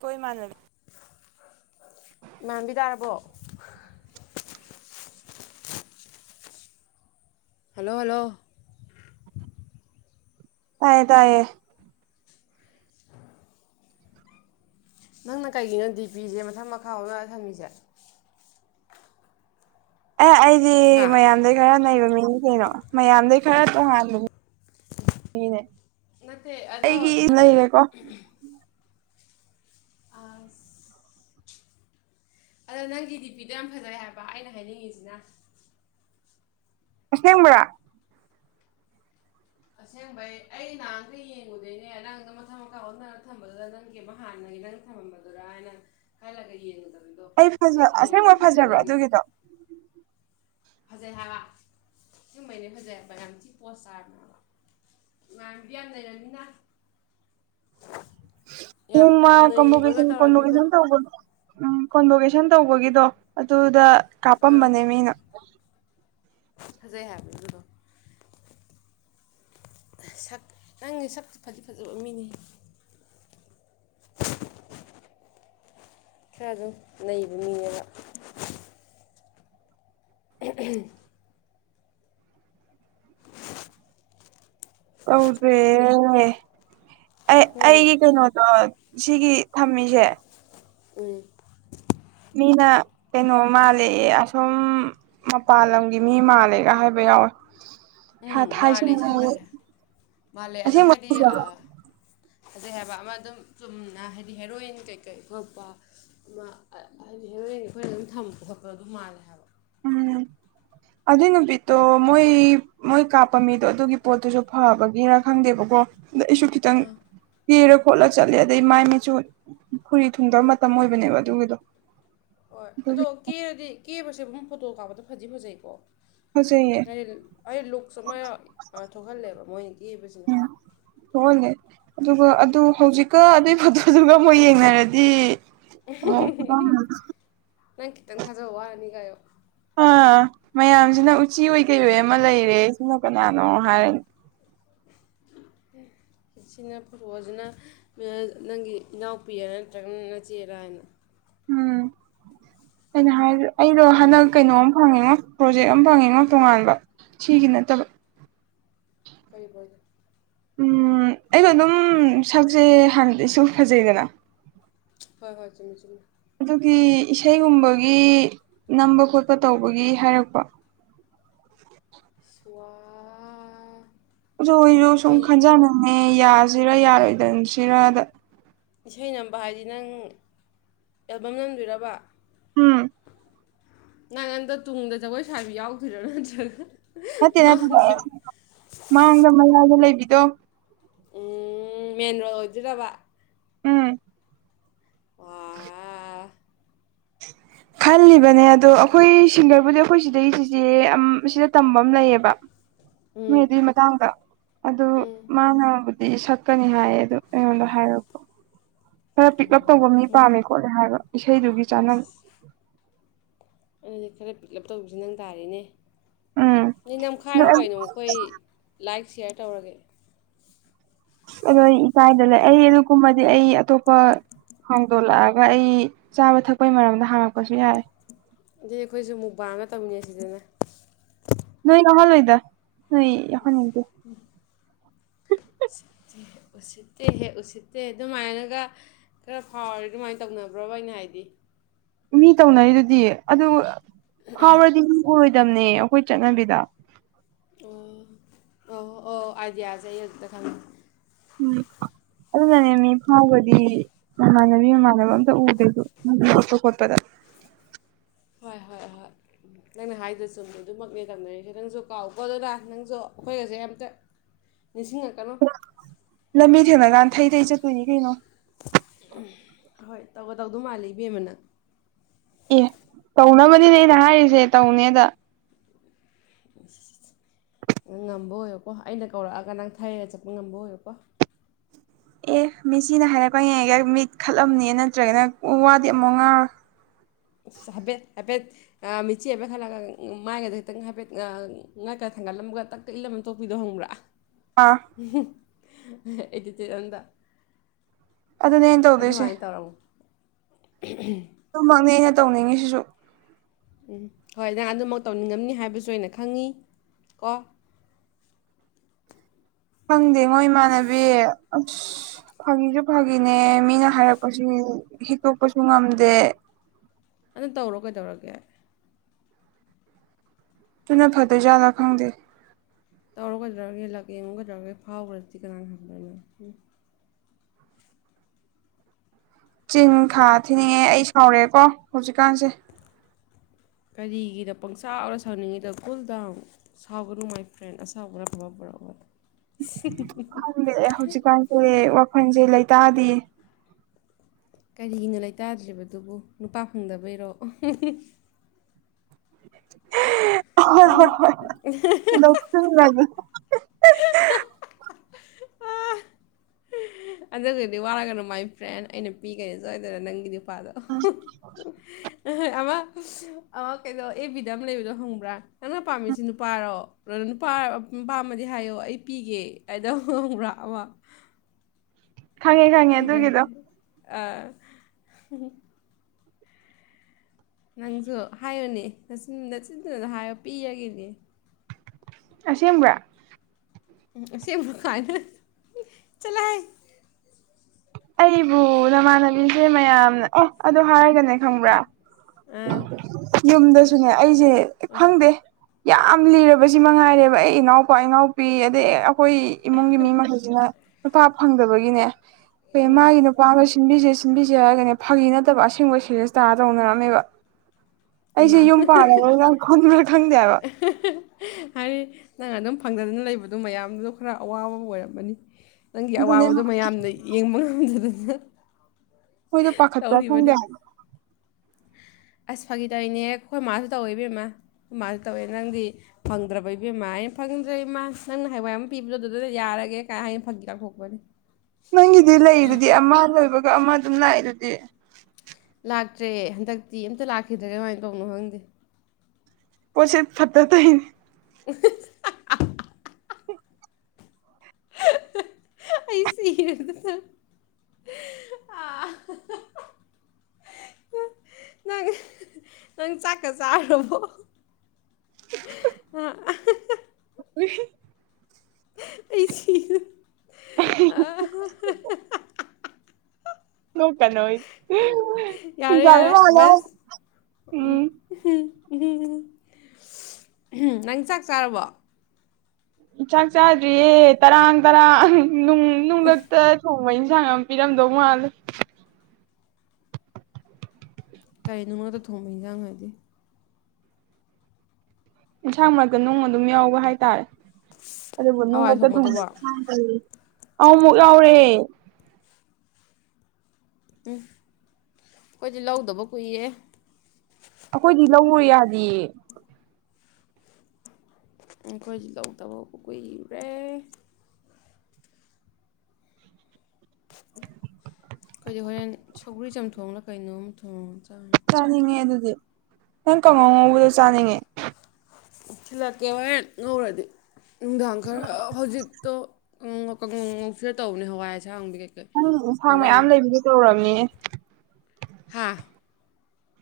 ꯀꯣꯏ ꯏꯃꯥꯟꯅꯕꯤ ꯏꯃꯥꯟꯅꯕꯤ ꯆꯥꯔꯕꯣ ꯍꯜꯂꯣ ꯍꯜꯂꯣ ꯇꯥꯏꯌꯦ ꯇꯥꯏꯌꯦ ꯅꯪꯅ ꯀꯩꯒꯤꯅꯪꯗꯤ ꯗꯤꯄꯤꯁꯦ ꯃꯊꯛ ꯃꯈꯥ ꯑꫭꯟꯅꯔꯥꯒ ꯊꯝꯃꯤꯁꯦ ꯑꯦ ꯑꯩꯗꯤ ꯍꯥꯥ ꯃꯌꯥꯝꯗꯩ ꯈꯔ ꯅꯩꯕ ꯃꯤꯅꯤ ꯀꯩꯅꯣ ꯃꯌꯥꯝꯗꯩ ꯈꯔ ꯇꯣꯉꯥꯟꯕꯅꯤ ꯃꯤꯅꯦ ꯅꯠꯇꯦ ꯑꯩꯒꯤ ꯑꯗꯣ ꯗꯤꯞ ꯂꯩꯔꯦꯀꯣ [inaudible] ꯑꯗꯣ ꯅꯪꯒꯤ ꯗꯤ ꯄꯤꯗꯣ ꯌꯥꯝ ꯐꯖꯩ ꯍꯥꯏꯕ ꯑꯩꯅ ꯍꯥꯏꯅꯤꯡꯉꯤꯁꯤꯅ ꯑꯁ°ꯡꯕꯔꫭ ꯑꯁꯦꯡꯕꯩ ꯑꯩ ꯅꯍꯈꯩ ꯌꯦꯡꯉꯨꯗꯣꯏꯅꯦ ꯅꯪꯗꫭ ꯃꯊꯛ ꯃꯈꯥ ꯑꯣꯟꯅꯊꯔ ꯊꯝꯕꯗꯨꯗꯥ ꯅꯪꯒꯤ ꯑꯃ ꯍꯥꯟꯅꯒꯤ ꯅꯪ ꯊꯝꯃꯝꯕꯗꯨꯔ ꯍꯥꯏꯅ ꯈꯜꯂꯒꯥ ꯌꯦꯡꯉꯨꯗꯕꯅꯤ ꯑꯩ ꯐꯖ ꯑꯁꯦꯡꯕꯩ ꯐꯖꯕ꯭ꯔꯣ ꯑꯗꯨꯒꯤꯗꯣ ꯐꯖꯩ ꯍꯥꯏꯕ ꯑꯁ°ꯡꯕꯩꯩꯅ° ꯐꯖꯩ ꯍꯥꯏꯕ ꯌꯥꯝ ꯊꯤ ꯄꯣꯁ ꯇꯥꯔꯝꯃ°ꯕ ꯏꯃꯥꯟꯅꯕꯤ ꯌꯥꯝꯅ ꯂꯩꯔꯃꯤꯅ [inaudible] ꯀꯝꫭꯀꯦꯁꯟ ꯇꯧꯔꯝꯃꯤꯀꯣ ꯀꯝꯣꯀꯦꯁꯟ [unintelligible] ꯎꯝ ꯀꯣꯟꯚꯣꯀꯦꯁꯟ ꯇꯧꯕꯒꯤꯗꯣ ꯑꯗꯨꯗꯥ ꯑꯥ ꯀꯥꯞꯄꯝꯕꯅꯦ ꯃꯤꯅ ꯐꯖꯩ ꯍꯥꯏꯕ ꯑꯗꯨꯗꯣ ꯁꯛ ꯅꯪ ꯁꯛ ꯐꯗꯤ ꯐꯖꯕ ꯃꯤꯅꯤ [inaudible] ꯈꯔ ꯑꯗꯨꯝ ꯅꯩꯕ ꯃꯤꯅꯦꯕ [inaudible] ꯀꯧ [inaudible] ꯑꯩ ꯎꯝ ꯑꯩꯒꯤ ꯀꯩꯅꯣꯗꫭ ꯁꯤꯒꯤ ꯊꯝꯃꯤꯁꯦ ꯎꯝ ꯃꯤꯅ ꯀꯩꯅꯣ ꯃꯥꯜꯂꯌ° ꯑꯁꯣꯝ ꯃꯄꯥꯜ ꯂꯝꯒꯤ ꯃꯤ ꯃꯥꯜꯂꯦꯒ ꯍꯥꯏꯕ ꯌꯥꯎꯋꯦ ꯎꯝ ꯃꯥꯜꯂꯦ ꯊꯥꯏꯁꯤꯡꯅ ꯑꯁ°ꯡꯕꯩ ꯃꯥꯜꯂꯦ ꯑꯗꯨꯝ ꯑꯁꯦꯡꯕ ꯍꯥꯏꯗꯤ ꯐꯖꯕ ꯑꯥ ꯐꯖꯩ ꯍꯥꯏꯕ ꯑꯃ ꯑꯗꯨꯝ ꯆꯨꯝꯅ ꯍꯥꯏꯗꯤ ꯍꯦꯔꯣꯏꯟ ꯀꯩꯀꯩ ꯈꯣꯛꯄ ꯍꯥꯏꯗꯤ ꯍꯦꯔꯣꯏꯦꯟ ꯑꯩꯈꯣꯏꯅ ꯑꯗꯨꯝ ꯊꯝꯕ ꯈꯣꯠꯄ ꯑꯗꯨꯝ ꯃꯥꯜꯂꯦ ꯍꯥꯏꯕ ꯎꯝ ꯑꯗꯨꯏ ꯅꯨꯄꯤꯠꯇꯣ ꯃꯣꯏ ꯃꯣꯏ ꯀꯥꯞꯄ ꯃꯤꯗꯣ ꯑꯗꯨꯒꯤ ꯄꯣꯠꯇꯨꯁꯨ ꯐꯕꯒꯤꯔ ꯈꯪꯗꯦꯕꯀꯣ ꯑꯗ ꯑꯩꯁꯨ ꯈꯤꯇꯪ ꯑꯥ ꯀꯦꯔꯥ ꯊꯣꯠꯂ ꯆꯠꯂꯦ ꯑꯗꯩ ꯃꯥꯏ ꯃꯤꯠꯁꯨ ꯐꯨꯔꯤ ꯊꯨꯡꯗꯕ ꯃꯇꯝ ꯑꯣꯏꯕꯅꯦꯕ ꯑꯗꯨꯒꯤꯗꯣ꯫ ꯍꯣꯏ ꯑꯗꯣ ꯑꯗꯨꯒꯤ ꯀꯦꯔꯗꯤ ꯀꯦꯕꯁꯦ ꯑꯗꯨꯝ ꯐꯣꯇꯣ ꯀꯥꯞꯄꯗ ꯐꯗꯤ ꯐꯖꯩꯀꯣ꯫ ꯐꯖꯩꯌꯦ ꯍꯥꯏꯗꯤ ꯑꯩ ꯂꯨꯛꯁ ꯑꯃ ꯊꯣꯛꯍꯜꯂꯦꯕ ꯃꯣꯏꯅ ꯀꯦꯕꯁꯦ꯫ ꯊꯣꯛꯍꯜꯂ ꯑꯗꯨꯒ ꯑꯗꯨ ꯍꯧꯖꯤꯛꯀ ꯑꯗꯨꯏ ꯐꯣꯇꯣꯗꯨꯒ ꯑꯃꯨꯛ ꯌꯦꯡꯅꯔꯗꯤ꯫ ꯑꯃꯨꯛ ꯅꯪ ꯈꯤꯇꯪ ꯊꯥꯖꯕꯥ ꯋꯥꯔꯥꯅꯤ ꯀꯥꯏꯌꯦ꯫ ꯑꯥ ꯃꯌꯥꯝꯁꯤꯅ ꯎꯆꯤ ꯑꯣꯏ ꯀꯩ ꯑꯣꯏ ꯑꯃ ꯂꯩꯔꯦ ꯁꯤꯅ ꯀꯅꯥꯅꯣ ꯍꯥꯏꯔꯅꯤ꯫ [inaudible] ꯁꯤꯅ ꯐꯨꯇꯣꯁꯤꯅ ꯅꯪꯒꯤ ꯏꯅꯥꯎꯄꯤꯔ ꯅꯠꯇ꯭ꯔꯒꯅ ꯅꯆꯦꯔ ꯍꯥꯏꯅ꯫ ꯎꯝ [inaudible] ꯑꯩꯅ ꯍꯥꯏ ꯑꯩꯗꯣ ꯍꯟꯗꯛ ꯀꯩꯅꯣꯝ ꯐꯪꯉꯤꯉꯣ ꯄ꯭ꯔꯣꯖꯦꯛ ꯑꯃ ꯐꯪꯉꯤꯉꯣ ꯇꯣꯉꯥꯟꯕ꯫ ꯁꯤꯒꯤ ꯅꯠꯇꯕ꯫ ꯀꯩ ꯄ꯭ꯔꯣꯖꯦꯛ? ꯎꯝ ꯑꯩꯗꯣ ꯑꯗꯨꯝ ꯁꯛꯁꯦ ꯍꯥꯟꯅꯗꯩꯁꯨꯨꯝ ꯐꯖꯩꯗꯅ, ꯍꯣꯏ ꯍꯣꯏ ꯆꯨꯝꯃꯤ ꯆꯨꯝꯃꯤ꯫ ꯑꯗꯨꯒꯤ ꯏꯁꯩꯒꯨꯝꯕꯒꯤ ꯅꯝꯕ ꯈꯣꯠꯄ ꯇꯧꯕꯒꯤ ꯍꯥꯏꯔꯛꯄ꯫ ꯁ꯭ꯋꯥ... ꯑꯗꯣ ꯑꯩꯁꯨ ꯁꯨꯝ ꯈꯟꯖꯅꯔꯦ ꯌꯥꯁꯤꯔꯥ ꯌꯥꯔꯣꯏꯗꯟꯁꯤꯔꯗ꯫ ꯏꯁꯩ ꯅꯝꯕ ꯍꯥꯏꯗꯤ ꯅꯪ ꯑꯦꯜꯕꯝ ꯅꯝꯗꯣꯏꯔꯕ? ꯎꯝ ꯅꯅꯟꯗ ꯇꯨꯡꯗ ꯖꯒꯣꯏ ꯁꯥꯥꯏꯕꯤ ꯌꯥꯎꯗꯣꯏꯔꯥ ꯅꯠꯇ꯭ꯔꯒ꯫ ꯅꯠꯇꯦ ꯅꯠꯇꯦ ꯃꯥꯡꯒꯤꯔꯣ ꯃꯥꯡꯗ ꯃꯌꯥꯏꯗ ꯂꯩꯕꯤꯗꯣ꯫ ꯎꯝ ꯃꯦꯟ ꯔꯣꯜꯗ ꯑꯣꯏꯗꯣꯏꯔꯕ? ꯎꯝ [inaudible] ꯑꯥ ꯈꯜꯂꯤꯕꯅꯦ ꯑꯗꯣ ꯑꯈꯣꯏ ꯁꯤꯡꯒꯔꯕꯨꯗꯤ ꯑꯈꯣꯏ ꯁꯤꯗꯩ ꯆꯤꯆꯦ ꯑꯝ ꯁꯤꯗ ꯇꯝꯕ ꯑꯃ ꯂꯩꯌꯦꯕ꯫ ꯃꯣꯏ ꯎꯝ ꯑꯗꯨ ꯃꯇꯥꯡꯗ ꯑꯗꯨ ꯎꯝ ꯃꯥꯅ ꯁꯛꯀꯅꯤ ꯍꯥꯏꯌꯦ ꯑꯗꯨꯗ ꯑꯩꯉꯣꯟꯗ ꯍꯥꯏꯔꯛ ꯈꯔ ꯄꯤꯛꯂꯞ ꯇꯧꯕ ꯃꯤ ꯃꯣ ꯄꯥꯝꯃꯦ ꯈꯣꯠꯂꯦ ꯍꯥꯏꯕ ꯏꯁꯩꯗꯨꯒꯤ ꯆꯥꯅ ꯑꯗꯨꯗꯤ ꯈꯔ ꯄꯤꯛꯂꯞ ꯇꯧꯕꯁꯤ ꯅꯪ ꯇꯥꯔꯤꯅꯦ ꯎꯝ ꯑꯗꯨꯗꯤ ꯑꯗꯣ ꯅꯝꯈꯥꯏꯔꯣ ꯑꯩ ꯀꯩꯅꯣ꯫ ꯈꯣꯏ ꯂꯥꯏꯛ ꯁꯤꯌꯥꯔ ꯇꯧꯔꯒꯦ꯫ ꯑꯁ ꯑꯗꯣ ꯑꯩ ꯏꯀꯥꯏꯗ ꯂꯩ ꯑꯩ ꯑꯗꯨꯒꯨꯝꯕꯗꯤ ꯑꯩ ꯑꯇꯣꯞꯄ ꯍꯥꯡꯗꯣꯛꯂꯛꯑ ꯑꯗꯨꯒ ꯑꯩ ꯆꯥꯕ ꯊꯛꯄꯩ ꯃꯔꯝꯗ ꯍꯥꯡꯉꯛꯄꯁꯨ ꯌꯥꯏ꯫ ꯑꯗꯨꯗꯤ ꯑꯩꯈꯣꯏꯁꯨ ꯃꯨꯛꯕꯥꯡ ꯇꯧꯃꯤꯟꯅꯁꯤꯗꯅ꯫ ꯅꯣꯏ ꯌꯥꯎꯍꯜꯂꯣꯏꯗ ꯅꯣꯏ ꯌꯥꯎꯍꯟꯅꯤꯡꯗꯦ꯫ ꯎꯁꯤꯠꯇꯦ ꯎꯁꯤꯠꯇꯦ ꯍꯦ ꯎꯁꯤꯠꯇꯦ ꯑꯗꯨꯃꯥꯏꯅꯒ ꯈꯔ ꯐꯥꯎꯔꯗꯤ ꯑꯗꯨꯃꯥꯏꯅ ꯇꯧꯅꯕ꯭ꯔꯥꯕ ꯑꯩꯅ ꯍꯥꯏꯗꯤ꯫ ꯃꯤ ꯇꯧꯅꯔꯤꯗꯨꯗꯤ ꯑꯗꯨ ꯐꯥꯎꯔꯗꯤ ꯃꯤ ꯑꯣꯏꯔꯣꯏꯗꯝꯅꯦ ꯑꯩꯈꯣꯏ ꯆꯠꯅꯕꯤꯗ꯫ ꯑꯣ ꯑꯣ ꯑꯣ ꯑꯥꯏꯗꯤꯌꯥꯁꯦ ꯑꯩ ꯍꯨꯖꯤꯛꯇ ꯈꯪꯉꯦ꯫ ꯎꯝ ꯑꯗꯨꯅꯦ ꯃꯤ ꯐꯥꯎꯕꯗꯤ ꯃꯅꯕꯤ ꯃꯥꯃꯟꯅꯕ ꯐꯝꯇ ꯎꯗꯦ ꯑꯗꯨ [unintelligible] ꯍꯣꯏ ꯍꯣꯏ ꯍꯣꯏ ꯅꯪꯅ ꯍꯥꯏꯗꯣ ꯆꯨꯝꯃꯤ ꯑꯗꯨꯃꯛꯅꯦ ꯇꯧꯅꯔꯤꯁꯦ ꯅꯪꯁꯨ ꯀꯥꯎꯀꯣ ꯑꯗꯨꯅ ꯅꯪꯁꯨ ꯑꯩꯈꯣꯏꯒꯁꯦ ꯑꯝꯇ ꯅꯤꯡꯁꯤꯡꯉꯛꯀꯥꯅꯣ꯫ ꯂꯝꯕꯤ ꯊꯦꯡꯅꯔꯀꯥꯟ ꯊꯩ ꯊꯩ ꯆꯠꯇꯣꯏꯅꯤ ꯀꯩꯅꯣ ꯎꯝ ꯍꯣꯏ ꯇꯧꯒꯇꯧꯗꯧ ꯃꯥꯜꯂꯦ ꯏꯕꯦꯝꯃ ꯅꯪ ꯑꯦ ꯇꯧꯅꯕꯅꯤꯅꯦ ꯑꯩꯅ ꯍꯥꯏꯔꯤꯁꯦ ꯇꯧꯅꯦꯗ ꯑꯁ ꯑꯁ‌ ꯑꯁ ꯉꯝꯕ ꯑꯣꯏꯌꯨꯀꯣ ꯑꯩꯅ ꯀꯧꯔꯛꯑꯥꯒ ꯅꯪ ꯊꯩꯔꯒ ꯆꯠꯄ ꯉꯝꯕ ꯑꯣꯏꯌꯨꯀꯣ ꯑꯦ ꯃꯤꯠꯆꯤꯅ ꯍꯥꯏꯔꯞꯀ ꯌꯦꯡꯉꯒ ꯃꯤꯠ ꯈꯠꯂꯝꯅꯦ ꯅꯠꯇ꯭ꯔꯒꯅ ꯎ ꯋꯥꯗꯤ ꯑꯃꯨꯛ ꯉꯥꯡꯉꯔꯣꯏ ꯏꯁ‌ ꯍꯥꯏꯕꯦꯠ ꯍꯥꯏꯕꯦꯠ ꯑꯥ ꯃꯤꯠꯆꯤ ꯍꯥꯏꯐꯦꯠ ꯈꯜꯂꯒ ꯃꯥꯏꯒꯗꯣ ꯈꯤꯇꯪ ꯍꯥꯏꯐꯦꯠ ꯑꯥ ꯉꯛꯀ ꯊꯥꯡꯒꯠꯂꯝꯂꯒ ꯇꯛꯇ ꯏꯜꯂꯝꯃ ꯇꯣꯛꯄꯤꯗꯣ ꯈꯪꯕ꯭ꯔꯥ [inaudible] ꯑꯥ [unintelligible] ꯑꯩꯗꯤ [unintelligible] ꯑꯗꯨꯅꯦ ꯑꯩꯅ ꯇꯧꯗꯣꯏꯁꯦ ꯑꯗꯨꯃꯥꯏꯅ ꯇꯧꯔꯝꯃꯨ ꯎꯝꯍꯨꯝ ꯑꯗꯨꯃꯛꯅꯦ ꯑꯩꯅ ꯇꯧꯅꯤꯡꯉꯤꯁꯤꯁꯨ ꯎꯝ ꯍꯣꯏ ꯅꯪ ꯑꯗꯨꯃꯛ ꯇꯧꯅꯤꯡꯉꯝꯅꯤ ꯍꯥꯏꯕꯁꯨ ꯑꯩꯅ ꯈꯪꯉꯤ ꯀꯣ ꯐꯪꯗꯦꯉꯣ ꯏꯃꯥꯟꯅꯕꯤ ꯑꯁ ꯐꯪꯉꯤꯁꯨ ꯐꯒꯤꯅꯦ ꯃꯤꯅ ꯍꯥꯏꯔꯛꯄꯁꯨ ꯍꯤꯛꯇꯣꯛꯄꯁꯨ ꯉꯝꯗꯦ ꯑꯗꯨ ꯇꯧꯔꯣ ꯀꯩꯗꯧꯔꯒꯦ ꯑꯗꯨꯨꯅ ꯐꯗꯣꯏꯖꯥꯠꯂꯥ ꯈꯪꯗꯦ ꯇꯧꯔꯣ ꯀꯩꯗꯧꯔꯒꯦ ꯂꯛ ꯌꯦꯡꯉꯨ ꯀꯩꯗꯧꯔꯒꯦ ꯐꯥꯎꯒ꯭ꯔꯗꯤ ꯀꯅꯥꯅ [unintelligible] ꯍꯨꯝ ꯆꯤꯟ ꯈꯥ ꯊꯤꯅꯤꯡꯑꯦ ꯑꯩ ꯁꯥꯎꯔꯛꯑꯦꯀꯣ ꯍꯧꯖꯤꯛꯀꯥꯟꯁꯦ ꯀꯔꯤꯒꯤꯔ ꯄꯪꯁꯥꯎꯗ ꯁꯥꯎꯅꯤꯡꯉꯤꯗꯣ ꯀꯨꯜ ꯗꯥꯎꯟ ꯁꯥꯒꯅꯨ ꯃꯥꯏ ꯐ꯭ꯔꯦꯟ ꯑꯁꯥꯎꯕꯅ ꯑꯐꯕ ꯄꯨꯔꯛꯑꯣꯏ [unintelligible] ꯍꯧꯖꯤꯛꯀꯥꯟ [unintelligible] ꯋꯥꯈꯜꯁꯦ ꯂꯩꯇꯥꯗꯤꯌꯦ ꯀꯔꯤꯒꯤꯅꯣ ꯂꯩꯇꯥꯗ꯭ꯔꯤꯕꯗꯨꯕꯨ ꯅꯨꯄꯥ ꯐꯪꯗꯕꯩꯔꯣ ꯑꯍꯣꯏ ꯍꯣꯏ ꯍꯣꯏ ꯍꯣꯏ ꯅꯣꯛꯁꯟꯅꯒꯅꯨ ꯑꯗꯨꯒꯤꯗꯤ ꯋꯥꯔꯒꯅꯨ ꯃꯥꯏ ꯐ꯭ꯔꯦꯟ ꯑꯩꯅ ꯄꯤꯒꯅꯤ ꯁꯣꯏꯗꯅ ꯅꯪꯒꯤ ꯅꯨꯄꯥꯗꯣ ꯑꯥ ꯑꯥꯍꯥ ꯑꯃ ꯑꯃ ꯀꯩꯩꯅꯣ ꯑꯦꯞ ꯕꯤꯗ ꯑꯃ ꯂꯩꯕꯗꯣ ꯈꯪꯕ꯭ꯔꯥ ꯅꯪꯅ ꯄꯥꯝꯃꯤꯁꯤ ꯅꯨꯄꯥꯔꯣ ꯅꯨꯄꯥ ꯄꯥꯝꯃꯗꯤ ꯍꯥꯏꯌꯣ ꯑꯩ ꯄꯤꯒꯦ ꯑꯩꯗꯣ ꯈꯪꯕ꯭ꯔꯥ ꯑꯃ ꯈꯪꯉꯦ ꯈꯪꯉꯦ ꯈꯪꯗ꯭ꯔꯦ ꯑꯗꯨꯒꯤꯗꯣ ꯑꯥ ꯅꯪꯖꯨ ꯍꯥꯏꯌꯨꯅꯦ ꯅꯆꯤꯟ ꯅꯆꯤꯟꯗꯨꯅ ꯍꯥꯏꯌꯣ ꯄꯤꯔꯒꯦꯅꯦ ꯑꯁꯦꯡꯕ꯭ꯔꯥ ꯎꯝ ꯑꯁꯦꯡꯕ ꯀꯥꯏꯅ ꯆꯠꯂꯣꯍꯦ ꯑꯩꯕꯨ ꯅꯃꯥꯟꯅꯕꯤꯁꯦ ꯃꯌꯥꯝꯅ ꯑꯣ ꯑꯗꯨ ꯍꯥꯏꯔꯒꯅꯦ ꯈꯪꯕ꯭ꯔꯥ ꯑꯥ ꯌꯨꯝꯗꯁꯨꯅꯦ ꯑꯩꯁꯦ ꯈꯪꯗꯦ ꯌꯥꯝ ꯂꯤꯔꯕꯁꯤ ꯃꯉꯥꯏꯔꯦꯕ ꯑꯩ ꯏꯅꯥꯎꯄꯥ ꯏꯅꯥꯎꯄꯤ ꯑꯗꯩ ꯑꯩꯈꯣꯏ ꯏꯃꯨꯡꯒꯤ ꯃꯤ ꯃꯈꯩ ꯖꯤꯅ ꯅꯨꯄꯥ ꯐꯪꯗꯕꯒꯤꯅꯦ ꯎꯝ ꯃꯥꯒꯤ ꯅꯨꯄꯥ ꯑꯃ ꯁꯤꯟꯕꯤꯁꯦ ꯁꯤꯟ ꯁꯤꯟꯕꯤꯁꯦ ꯍꯥꯏꯔꯒꯅꯦ ꯐꯥꯒꯤ ꯅꯠꯇꯕ ꯑꯁꯦꯡꯕ ꯁꯦꯔꯤꯌꯁ ꯇꯥꯔ ꯇꯧꯅꯔꯝꯃꯤꯕ ꯑꯩꯖꯦ ꯏꯃꯥ ꯌꯨꯝ ꯄꯥꯜꯂꯔꯣꯏꯅ ꯈꯟꯕ꯭ꯔꯥ ꯈꯪꯗꯦ ꯍꯥꯏꯕ [unintelligible] ꯍꯥꯏꯗꯤ ꯅꯪ ꯑꯗꯨꯝ ꯐꯪꯗꯗꯅ ꯂꯩꯕꯗꯣ ꯃꯌꯥꯝꯗꯨ ꯈꯔ ꯑꯋꯥꯕ ꯑꯣꯏꯔꯝꯃꯅꯤ ꯅꯪꯒꯤ ꯑꯗꯨꯅꯦ ꯑꯋꯥꯕꯗꯣ ꯃꯌꯥꯝꯅ ꯌꯦꯡꯕ ꯉꯝꯗꯗꯅ ꯃꯣꯏꯗꯣ ꯄꯥꯈꯠꯄ꯭ꯔꯥ ꯇꯧꯔꯤꯕꯅꯤ ꯈꯪꯗꯦ ꯍꯥꯏꯕ ꯑꯁ ꯐꯥꯒꯤ ꯇꯧꯔꯤꯅꯦꯍꯦ ꯑꯩꯈꯣꯏ ꯃꯥꯁꯨ ꯇꯧꯋꯤ ꯏꯕꯦꯝꯃ ꯑꯩꯈꯧꯏ ꯃꯥꯁꯨ ꯇꯧꯋꯦ ꯅꯪꯗꯤ ꯐꯪꯗ꯭ꯔꯕ ꯏꯕꯦꯝꯃꯥ ꯑꯩꯅ ꯐꯪꯗ꯭ꯔꯦ ꯏꯃꯥ ꯅꯪꯅ ꯍꯌꯦꯡꯋꯥꯏ ꯑꯃ ꯄꯤꯕꯗꯣ ꯑꯗꯨꯗ ꯌꯥꯔꯒꯦ ꯀꯥꯏ ꯍꯥꯏꯅ ꯐꯥꯒꯤ ꯇꯥꯊꯣꯛꯄꯅꯤ [inaudible] ꯅꯪꯒꯤꯗꯤ ꯂꯩꯗꯨꯗꯤ ꯑꯃ ꯂꯣꯏꯕꯒ ꯑꯃ ꯑꯗꯨꯝ ꯂꯥꯛꯑꯦ ꯗꯨꯗꯤ ꯂꯥꯛꯇ꯭ꯔꯦ ꯍꯟꯗꯛꯇꯤ ꯑꯝꯇꯥ ꯂꯥꯛꯈꯤꯗ꯭ꯔꯦ ꯀꯃꯥꯏꯟ ꯇꯧꯅꯣ ꯈꯪꯗꯦ ꯄꯣꯁꯤꯠ ꯐꯠꯇꯥ ꯇꯩꯅꯤ [unintelligible] ꯑꯩ ꯁꯤꯔꯦꯗ ꯅꯪ ꯑꯥ ꯅꯪ ꯅꯪ ꯆꯥꯛꯀꯥ ꯆꯥꯔꯕꯣ ꯑꯥ [unintelligible] ꯑꯩ ꯁꯤꯔꯦ ꯑꯥ ꯅꯣꯛꯇꯥ ꯅꯣꯛꯏ ꯐꯤ ꯌꯥꯔꯦ ꯁꯥꯕꯩ ꯌꯥꯔꯦ ꯋꯥ [unintelligible] ꯕꯁ ꯎꯝ ꯅꯪ ꯆꯥꯛ ꯆꯥꯔꯕꯣ ꯏꯆꯥꯛ ꯆꯥꯗ꯭ꯔꯤꯌꯦ ꯇꯔꯥꯡ ꯇꯔꯥꯡ ꯅꯨꯡ ꯅꯨꯡꯂꯛꯇꯥ ꯊꯣꯡꯕꯩꯅꯤ ꯏꯟꯁꯥꯡ ꯑꯃ ꯄꯤꯔꯝꯗꯧ ꯃꯥꯜꯂꯦ ꯀꯩ ꯅꯨꯡꯂꯛꯉꯥꯛꯇꯥ ꯊꯣꯡꯕ ꯏꯟꯖꯥꯡ ꯍꯥꯏꯗꯤ ꯏꯟꯁꯥꯡ ꯃꯔꯛꯇꯥ ꯅꯨꯡ ꯑꯗꯨꯝ ꯌꯥꯎꯕ ꯍꯥꯏꯇꯥꯔꯦ ꯑꯗꯨꯕꯨ ꯅꯨꯡ ꯍꯋꯥꯏ ꯃꯔꯛꯇꯥ ꯊꯣꯡꯕ ꯊꯣꯡꯕꯗꯨꯕꯣ ꯏꯟꯁꯥꯡ [inaudible] ꯑꯃꯨꯛ ꯃꯨꯛ ꯌꯥꯎꯔꯦ ꯎꯝ ꯑꯈꯣꯏꯗꯤ ꯂꯧꯗꯕ ꯀꯨꯏꯌꯦ ꯑꯈꯣꯏꯗꯤ ꯂꯧꯔꯣꯏ ꯌꯥꯗꯤꯌꯦ ꯎꯡꯈꯣꯏꯒꯤ ꯂꯧ ꯇꯥꯕ ꯀꯨꯏꯔꯦ ꯈꯣꯏꯗꯤ ꯍꯣꯔꯦꯟ ꯁꯧꯒ꯭ꯔꯤ ꯆꯝꯊꯣꯡꯂ ꯀꯩꯅꯣꯝ ꯊꯣꯡꯉꯥ ꯆꯥꯔꯅꯤ ꯆꯥꯅꯤꯡꯉꯦ ꯑꯗꯨꯗꯤ ꯅꯪ ꯀꯥꯉꯧ ꯉꯧꯕꯗꯣ ꯆꯥꯅꯤꯡꯉꯦ ꯊꯤꯜꯂꯛ ꯀꯦ ꯍꯣꯔꯦꯟ ꯉꯧꯔꯗꯤ ꯅꯨꯡꯗꯥꯡ ꯈꯔ ꯍꯧꯖꯤꯛꯇꯣ ꯎꯡꯉꯥ ꯀꯥꯡꯉꯧ ꯉꯧꯁꯤꯔꯥ ꯇꯧꯕꯅꯦ ꯍꯋꯥꯏ ꯑꯁꯥꯡꯕꯤ ꯀꯩꯀꯩ ꯅꯪ ꯏꯟꯁꯥꯡ ꯉꯔꯥꯡ ꯃꯌꯥꯝ ꯂꯩꯕꯤꯒꯦ ꯇꯧꯔꯝꯃꯤꯌꯦ ꯍꯥꯥ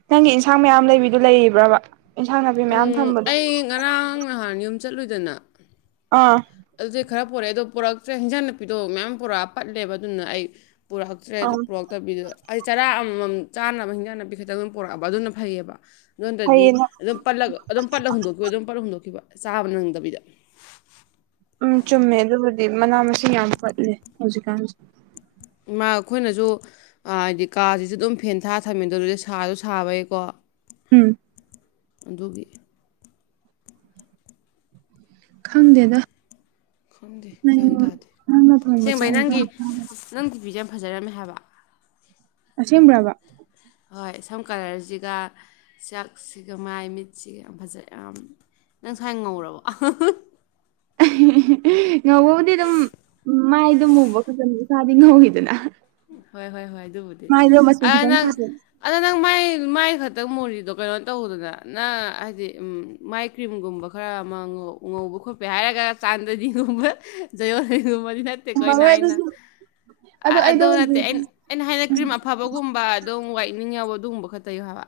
ꯅꯪꯒꯤ ꯏꯟꯁꯥꯡ ꯃꯌꯥꯝ ꯂꯩꯕꯤꯗꯣ ꯂꯩꯔꯤꯕ꯭ꯔꯥꯕ ꯏꯟꯁꯥꯡ ꯅꯥꯄꯤ ꯃꯌꯥꯝ ꯎꯝ ꯊꯝꯕꯗꯣ ꯑꯩ ꯉꯔꯥꯡ ꯅꯍꯥꯟ ꯌꯨꯝ ꯆꯠꯂꯨꯗꯅ ꯑꯥ ꯑꯗꯨꯗꯩ ꯈꯔ ꯄꯣꯔꯦꯗꯣ ꯄꯣꯔꯛꯇ꯭ꯔꯦ ꯍꯤꯟꯖꯥꯡ ꯅꯥꯄꯤꯗꯣ ꯃꯌꯥꯝ ꯄꯨꯣꯔꯛꯑꯥ ꯄꯠꯂꯦꯕ ꯑꯗꯨꯅ ꯑꯩ ꯄꯨꯔꯛꯇ꯭ꯔꯦ ꯑꯗꯨ ꯑꯪ ꯄꯨꯔꯛ ꯇꯕꯤꯗꯣ ꯑꯩ ꯆꯔꯥ ꯑꯃꯃꯝ ꯆꯥꯅꯕ ꯍꯤꯟꯖꯥꯡ ꯅꯥꯄꯤ ꯈꯛꯇꯪ ꯑꯗꯨꯝ ꯄꯔꯛꯑꯕ ꯑꯗꯨꯅ ꯐꯩꯌꯦꯑꯕ ꯑꯗꯨ ꯅꯠꯇ꯭ꯔꯥꯗꯤ ꯐꯩꯌꯦ ꯅꯪ ꯑꯗꯨꯝ ꯄꯠꯂꯒ ꯑꯗꯨꯝ ꯄꯠꯂꯒ ꯍꯨꯟꯗꯣꯛꯈꯤꯕ ꯑꯗꯨꯝ ꯄꯠꯂ ꯍꯨꯟꯗꯣꯛꯈꯤꯕ ꯆꯥꯕ ꯅꯪꯗꯕꯤꯗꯥ ꯎꯝ ꯆꯨꯝꯃꯦ ꯑꯗꯨꯕꯨꯗꯤ ꯃꯅꯥ ꯃꯁꯤꯡ ꯌꯥꯝ ꯄꯠꯂꯦ ꯍꯧꯖꯤꯛꯀꯥꯟꯁꯦ ꯏꯃꯥ ꯈꯣꯏꯅꯖꯨ ꯑꯥ ꯍꯥꯏꯗꯤ ꯀꯥꯖꯤꯖꯨ ꯑꯗꯨꯝ ꯐꯦꯟ ꯊꯥꯔ ꯊꯝꯃꯤꯗꯣ ꯑꯗꯨꯗꯩ ꯁꯥꯖꯨ ꯁꯥꯕꯩꯀꯣ ꯎꯝ ꯑꯗꯨꯒꯤ ꯈꯪꯗꯦꯗ ꯈꯪꯗꯦ ꯅꯪ ꯒ꯭ꯌꯥꯟ ꯇꯥꯗꯦ ꯅꯪꯅ ꯊꯣꯡꯕ ꯁꯦꯡꯕꯩ ꯆꯥꯛ ꯅꯪꯒꯤ ꯏꯟꯁꯥꯡ ꯅꯪ ꯈꯨꯕꯤꯖꯦ ꯌꯥꯝ ꯐꯖꯔꯝꯃꯦ ꯍꯥꯏꯕ ꯑꯁꯦꯡꯕ꯭ꯔꯥꯕ ꯍꯣꯏ ꯁꯝ ꯀꯂꯔꯖꯤꯒꯥ ꯆꯥꯛꯁꯤꯒꯥ ꯃꯥꯏ ꯃꯤꯠꯁꯤꯒꯥ ꯌꯥꯝ ꯐꯖꯩ ꯌꯥꯝ ꯅꯪ ꯁꯥꯏ ꯉꯧꯔꯕꯣ ꯉꯧꯕꯕꯨꯗꯤ ꯑꯗꯨꯝ ꯃꯥꯏꯗꯨꯝ ꯃꯨꯕ ꯈꯠꯇꯥꯅꯤ ꯏꯁꯥꯗꯤ ꯉꯧꯋꯤꯗꯅ ꯍꯣꯏ ꯍꯣꯏ ꯍꯣꯏ ꯑꯗꯨꯕꯨꯗꯤ ꯃꯥꯏꯗꯣ ꯃꯆꯨ ꯑꯥ ꯈꯤꯇꯪ ꯅꯪ ꯊꯥꯖꯤꯟ ꯑꯗꯣ ꯅꯪ ꯃꯥꯏ ꯃꯥꯏ ꯈꯠꯇ ꯃꯣꯔꯤꯗꯣ ꯀꯩꯅꯣ ꯇꯧꯗꯅ ꯅ ꯍꯥꯏꯗꯤ ꯃꯥꯏ ꯀ꯭ꯔꯤꯝꯒꯨꯝꯕ ꯈꯔ ꯃ ꯉꯧ ꯉꯧꯕ ꯈꯣꯠꯄꯩ ꯍꯥꯏꯔꯒ ꯆꯥꯟꯗꯅꯤꯒꯨꯝꯕ ꯖꯌꯣꯅꯤꯒꯨꯝꯕꯗꯤ ꯅꯠ ꯇꯦꯀꯣ ꯑꯩꯅ ꯉꯝꯃꯔꯣꯏ ꯍꯥꯏꯅ ꯑꯗꯨꯁꯨ ꯑꯗꯣ ꯑꯥ ꯑꯩꯗꯣ ꯍꯧꯖꯤꯛ ꯑꯩꯅ ꯍꯥꯏꯅ ꯀ꯭ꯔꯤꯝ ꯑꯐꯕꯒꯨꯝꯕ ꯑꯗꯨꯝ ꯋꯥꯏꯠꯅꯤꯡ ꯌꯥꯎꯕ ꯑꯗꯨꯒꯨꯝꯕ ꯈꯛ ꯇꯩꯌꯨ ꯍꯥꯏꯕ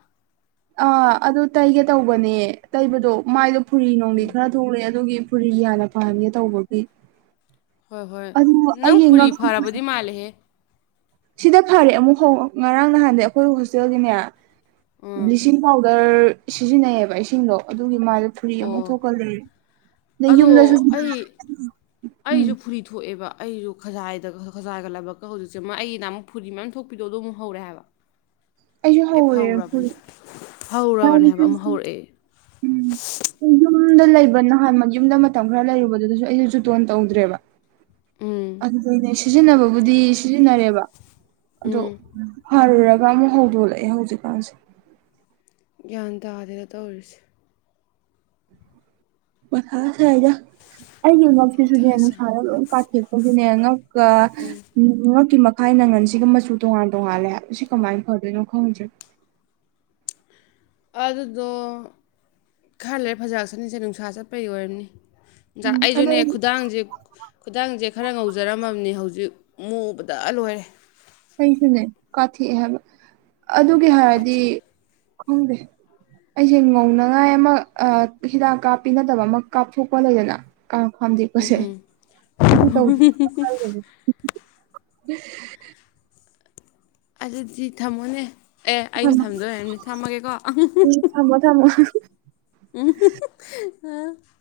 ꯑ ꯑꯗꯨ ꯇꯩꯒꯦ ꯇꯧꯕꯅꯦ ꯇꯩꯕꯗꯣ ꯃꯥꯏꯗꯣ ꯐꯨꯔꯤ ꯅꯨꯡꯗꯤ ꯈꯔ ꯊꯣꯛꯂꯛꯑꯦ ꯑꯗꯨꯒꯤ ꯐꯨꯔꯤ ꯍꯥꯟꯅ ꯐꯍꯟꯒꯦ ꯇꯧꯕꯒꯤ ꯍꯣꯏ ꯍꯣꯏ ꯑꯗꯨ ꯅꯪ ꯐꯨꯔꯤ ꯑꯩꯒꯤ ꯐꯔꯕꯗꯤ ꯃꯥꯜꯂꯦꯍꯦ ꯁꯤꯗ ꯐꯔꯦ ꯑꯃꯨꯛ ꯍꯧ ꯉꯔꯥꯡ ꯅꯍꯥꯟꯗꯤ ꯑꯈꯣꯏ ꯍꯣꯁꯇꯦꯜꯒꯤꯅꯦ ꯎꯝ ꯕ꯭ꯂꯤꯆꯤꯡ ꯄꯥꯎꯗꯔ ꯁꯤꯖꯤꯟꯅꯩꯌꯦꯕ ꯏꯁꯤꯡꯗꯣ ꯑꯗꯨꯒꯤ ꯃꯥꯏ ꯐꯨꯔꯤ ꯑꯃꯨꯛ ꯑꯣ ꯊꯣꯛꯀꯂꯦ ꯗꯩ ꯌꯨꯝꯗꯁꯨ ꯎꯝ ꯑꯩꯖꯨ ꯐꯨꯔꯤ ꯊꯣꯛꯑꯦꯕ ꯑꯩꯁꯨ ꯈꯖꯥꯏꯗ ꯈꯖꯥꯏꯒ ꯂꯥꯏꯕꯛꯀ ꯍꯧꯖꯤꯛꯁꯦ ꯑꯩꯒꯤꯗ ꯑꯃꯨꯛ ꯐꯨꯔꯤ ꯃꯌꯥꯝ ꯊꯣꯛꯄꯤꯗꯣ ꯑꯗꯨ ꯃꯨꯛ ꯍꯧꯔꯦ ꯍꯥꯏꯕ ꯑꯩꯁꯨ ꯑꯩ ꯍꯧꯔꯦ ꯐꯨꯔꯤ ꯐꯧꯔꯕꯅꯦ ꯍꯧꯔꯕꯅꯦ ꯍꯥꯏꯕ ꯑꯃꯨꯛ ꯍꯧꯔꯛꯑꯦ [unintelligible] [inaudible] ꯌꯨꯝꯗ ꯂꯩꯕ ꯅꯍꯥꯟ ꯃ ꯌꯨꯝꯗ ꯃꯇꯝ ꯈꯔ ꯂꯩꯔꯨꯕꯗꯨꯗꯁꯨ ꯑꯩꯖꯨ ꯖꯣꯇꯣꯟ ꯇꯧꯗ꯭ꯔꯦꯕ ꯎꯝ ꯑꯗꯨꯗꯩꯩꯅꯦ ꯁꯤꯖꯤꯟꯅꯕꯕꯨꯗꯤ ꯁꯤꯖꯤꯟꯅꯔꯦꯕ ꯑꯗꯣ ꯎꯝ ꯐꯔꯨꯔꯒ ꯑꯃꯨꯛ ꯍꯧꯗꯣꯛꯂꯛꯑꯦ ꯍꯧꯖꯤꯛꯀꯥꯟꯁꯦ ꯒ꯭ꯌꯥꯟ ꯇꯥꯗꯦꯅ ꯇꯧꯔꯤꯁꯦ ꯃꯊꯥ ꯁꯥꯏꯗ ꯑꯩꯒꯤ ꯃꯊꯥ ꯉꯛꯁꯤꯁꯨꯅꯦ ꯁꯥꯏ ꯅꯨꯡꯁꯥꯗ ꯂꯣꯏ ꯀꯥꯊꯦꯛꯄꯒꯤꯅꯦ ꯉꯛꯀ ꯉꯛꯀꯤ ꯃꯈꯥꯏ ꯅꯪꯒꯟꯁꯤꯒ ꯃꯆꯨ ꯇꯣꯉꯥꯟ ꯇꯣꯉꯥꯂꯦ ꯍꯥꯏꯕ ꯁꯤ ꯀꯃꯥꯏꯅ ꯐꯗꯣꯏꯅꯣ ꯈꯪꯗ꯭ꯔꯦ ꯑꯥ ꯑꯗꯨꯗꯣ ꯈ ꯂꯩꯔꯦ ꯐꯖꯔꯆꯅꯤꯁꯦ ꯅꯨꯡꯁꯥ ꯆꯠꯄꯩ ꯑꯣꯏꯔꯝꯅꯤ ꯖꯥ ꯎꯝ ꯑꯗꯣ ꯑꯩꯖꯨꯅꯦ ꯈꯨꯗꯥꯡꯖꯦ ꯈꯨꯗꯥꯡꯖꯦ ꯈꯔ ꯉꯧꯖꯔꯝꯃꯝꯅꯤ ꯍꯧꯖꯤꯛ ꯃꯨꯕꯗ ꯂꯣꯏꯔꯦ ꯑꯩꯁꯨꯅꯦ ꯀꯥꯊꯦꯛꯑꯦ ꯍꯥꯏꯕ ꯑꯗꯨꯒꯤ ꯍꯥꯏꯔꯗꯤ ꯀꯥꯊꯤ ꯈꯪꯗꯦ ꯑꯩꯁꯦ ꯉꯧꯅꯉꯥꯏ ꯑꯃ ꯑꯥ ꯍꯤꯗꯥꯛ ꯀꯥꯞꯄꯤ ꯅꯠꯗꯕ ꯑꯃ ꯀꯥꯞꯊꯣꯛꯄ ꯂꯩꯗꯅ ꯑꯥ ꯈꯥꯝꯗꯦꯛꯄꯁꯦ ꯑꯗꯨ ꯇꯧ [inaudible] ꯑꯗꯨꯗꯤ ꯊꯝꯃꯣꯅꯦ ꯑꯦ ꯑꯩꯅ ꯈꯪꯗꯦ ꯊꯝꯗꯣꯏ ꯑꯣꯏꯔꯝꯅꯤ ꯊꯝꯃꯒꯦꯀꯣ ꯊꯝꯃꯣ ꯊꯝꯃꯣ ꯊꯝꯃꯣ [unintelligible]